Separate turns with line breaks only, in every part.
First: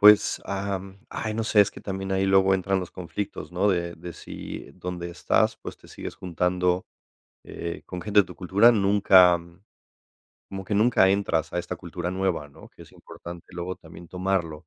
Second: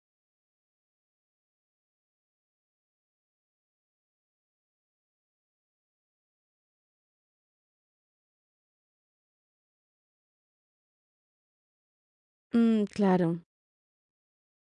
Pues, am, ay, no sé, es que también ahí luego entran los conflictos, ¿no? De de si dónde estás, pues, te sigues juntando, eh, con gente de tu cultura, nunca, como que nunca entras a esta cultura nueva, ¿no?, que
Mm,
es
claro.
importante luego también tomarlo.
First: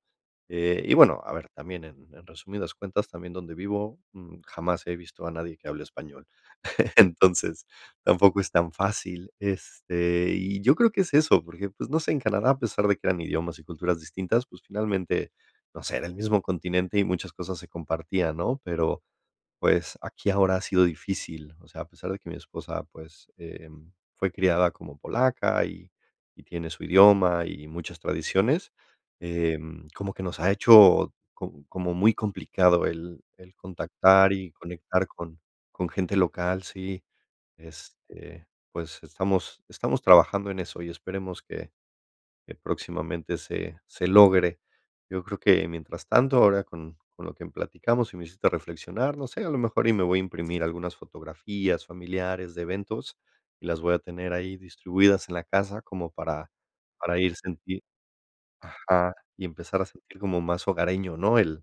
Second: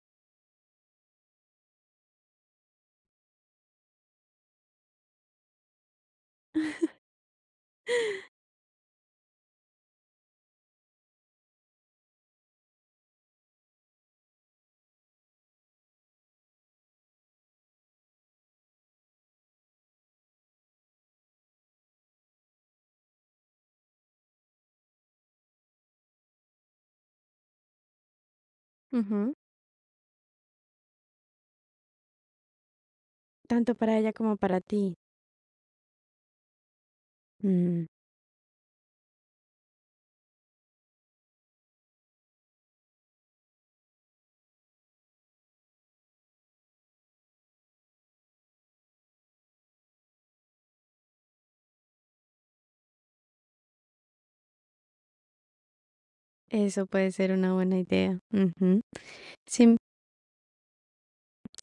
Eh, y bueno, a ver, también en en resumidas cuentas, también donde vivo, mm, jamás he visto a nadie que hable español. Entonces tampoco es tan fácil. Este, y yo creo que es eso, porque, pues no sé, en Canadá, a pesar de que eran idiomas y culturas distintas, pues, finalmente, no sé, era el mismo continente y muchas cosas se compartían, ¿no?, pero, pues, aquí ahora ha sido difícil. O sea, a pesar de que mi esposa, pues, em, fue criada como polaca y y tiene su idioma y muchas tradiciones,
Ujú.
em, como que nos ha hecho co como muy complicado el el
Tanto para ella
contactar
como
y
para ti.
conectar con con gente local, sí.
Mm.
Este, pues estamos estamos trabajando en eso y esperemos que que próximamente se se logre. Yo creo que mientras tanto, ahora con con lo que platicamos, sí me hiciste reflexionar. No sé, a lo mejor y me voy a imprimir algunas fotografías familiares de eventos y las voy a tener ahí distribuidas en la casa como para
Eso puede
para
ser
ir,
una buena
sentir
idea, ujú.
ajá, y
Sin
empezar a sentir como más hogareño, ¿no?, el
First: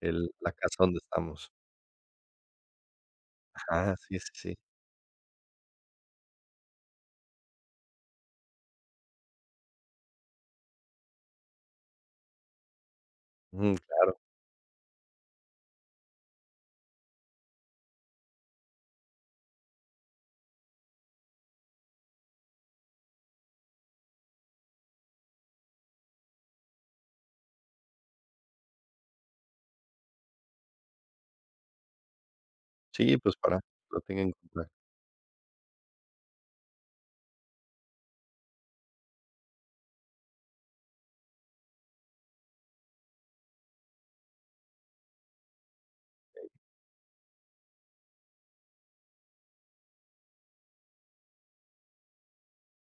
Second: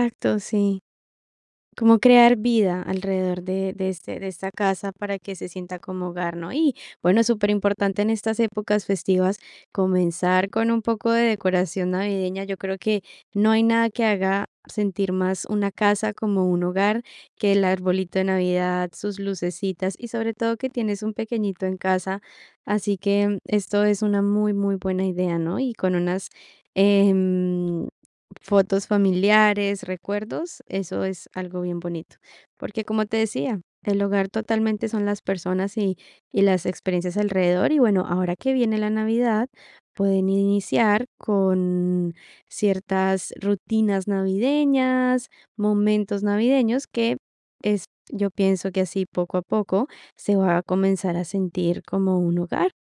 el la casa
sí.
donde estamos.
Como crear vida alrededor de de
Ajá,
este
sí,
de
sí,
esta
sí.
casa para que se sienta como hogar, ¿no? Y bueno, superimportante en estas épocas festivas comenzar con un poco de decoración navideña. Yo creo que no hay
Mm,
nada que
claro.
haga sentir más una casa como un hogar, que el arbolito de navidad, sus lucecitas y sobre todo que tienes un pequeñito en casa. Así que, mm, esto es una muy, muy buena idea, ¿no?, y con unas, em, fotos familiares, recuerdos, eso es algo bien bonito. Porque, como te
Sí, pues para
decía,
lo
el
tenga
hogar
en cuenta.
totalmente son las personas y y las experiencias alrededor. Y bueno, ahora que viene la navidad, pueden iniciar con ciertas rutinas navideñas, momentos navideños que es yo pienso que así poco a poco, se va a comenzar a sentir como un hogar.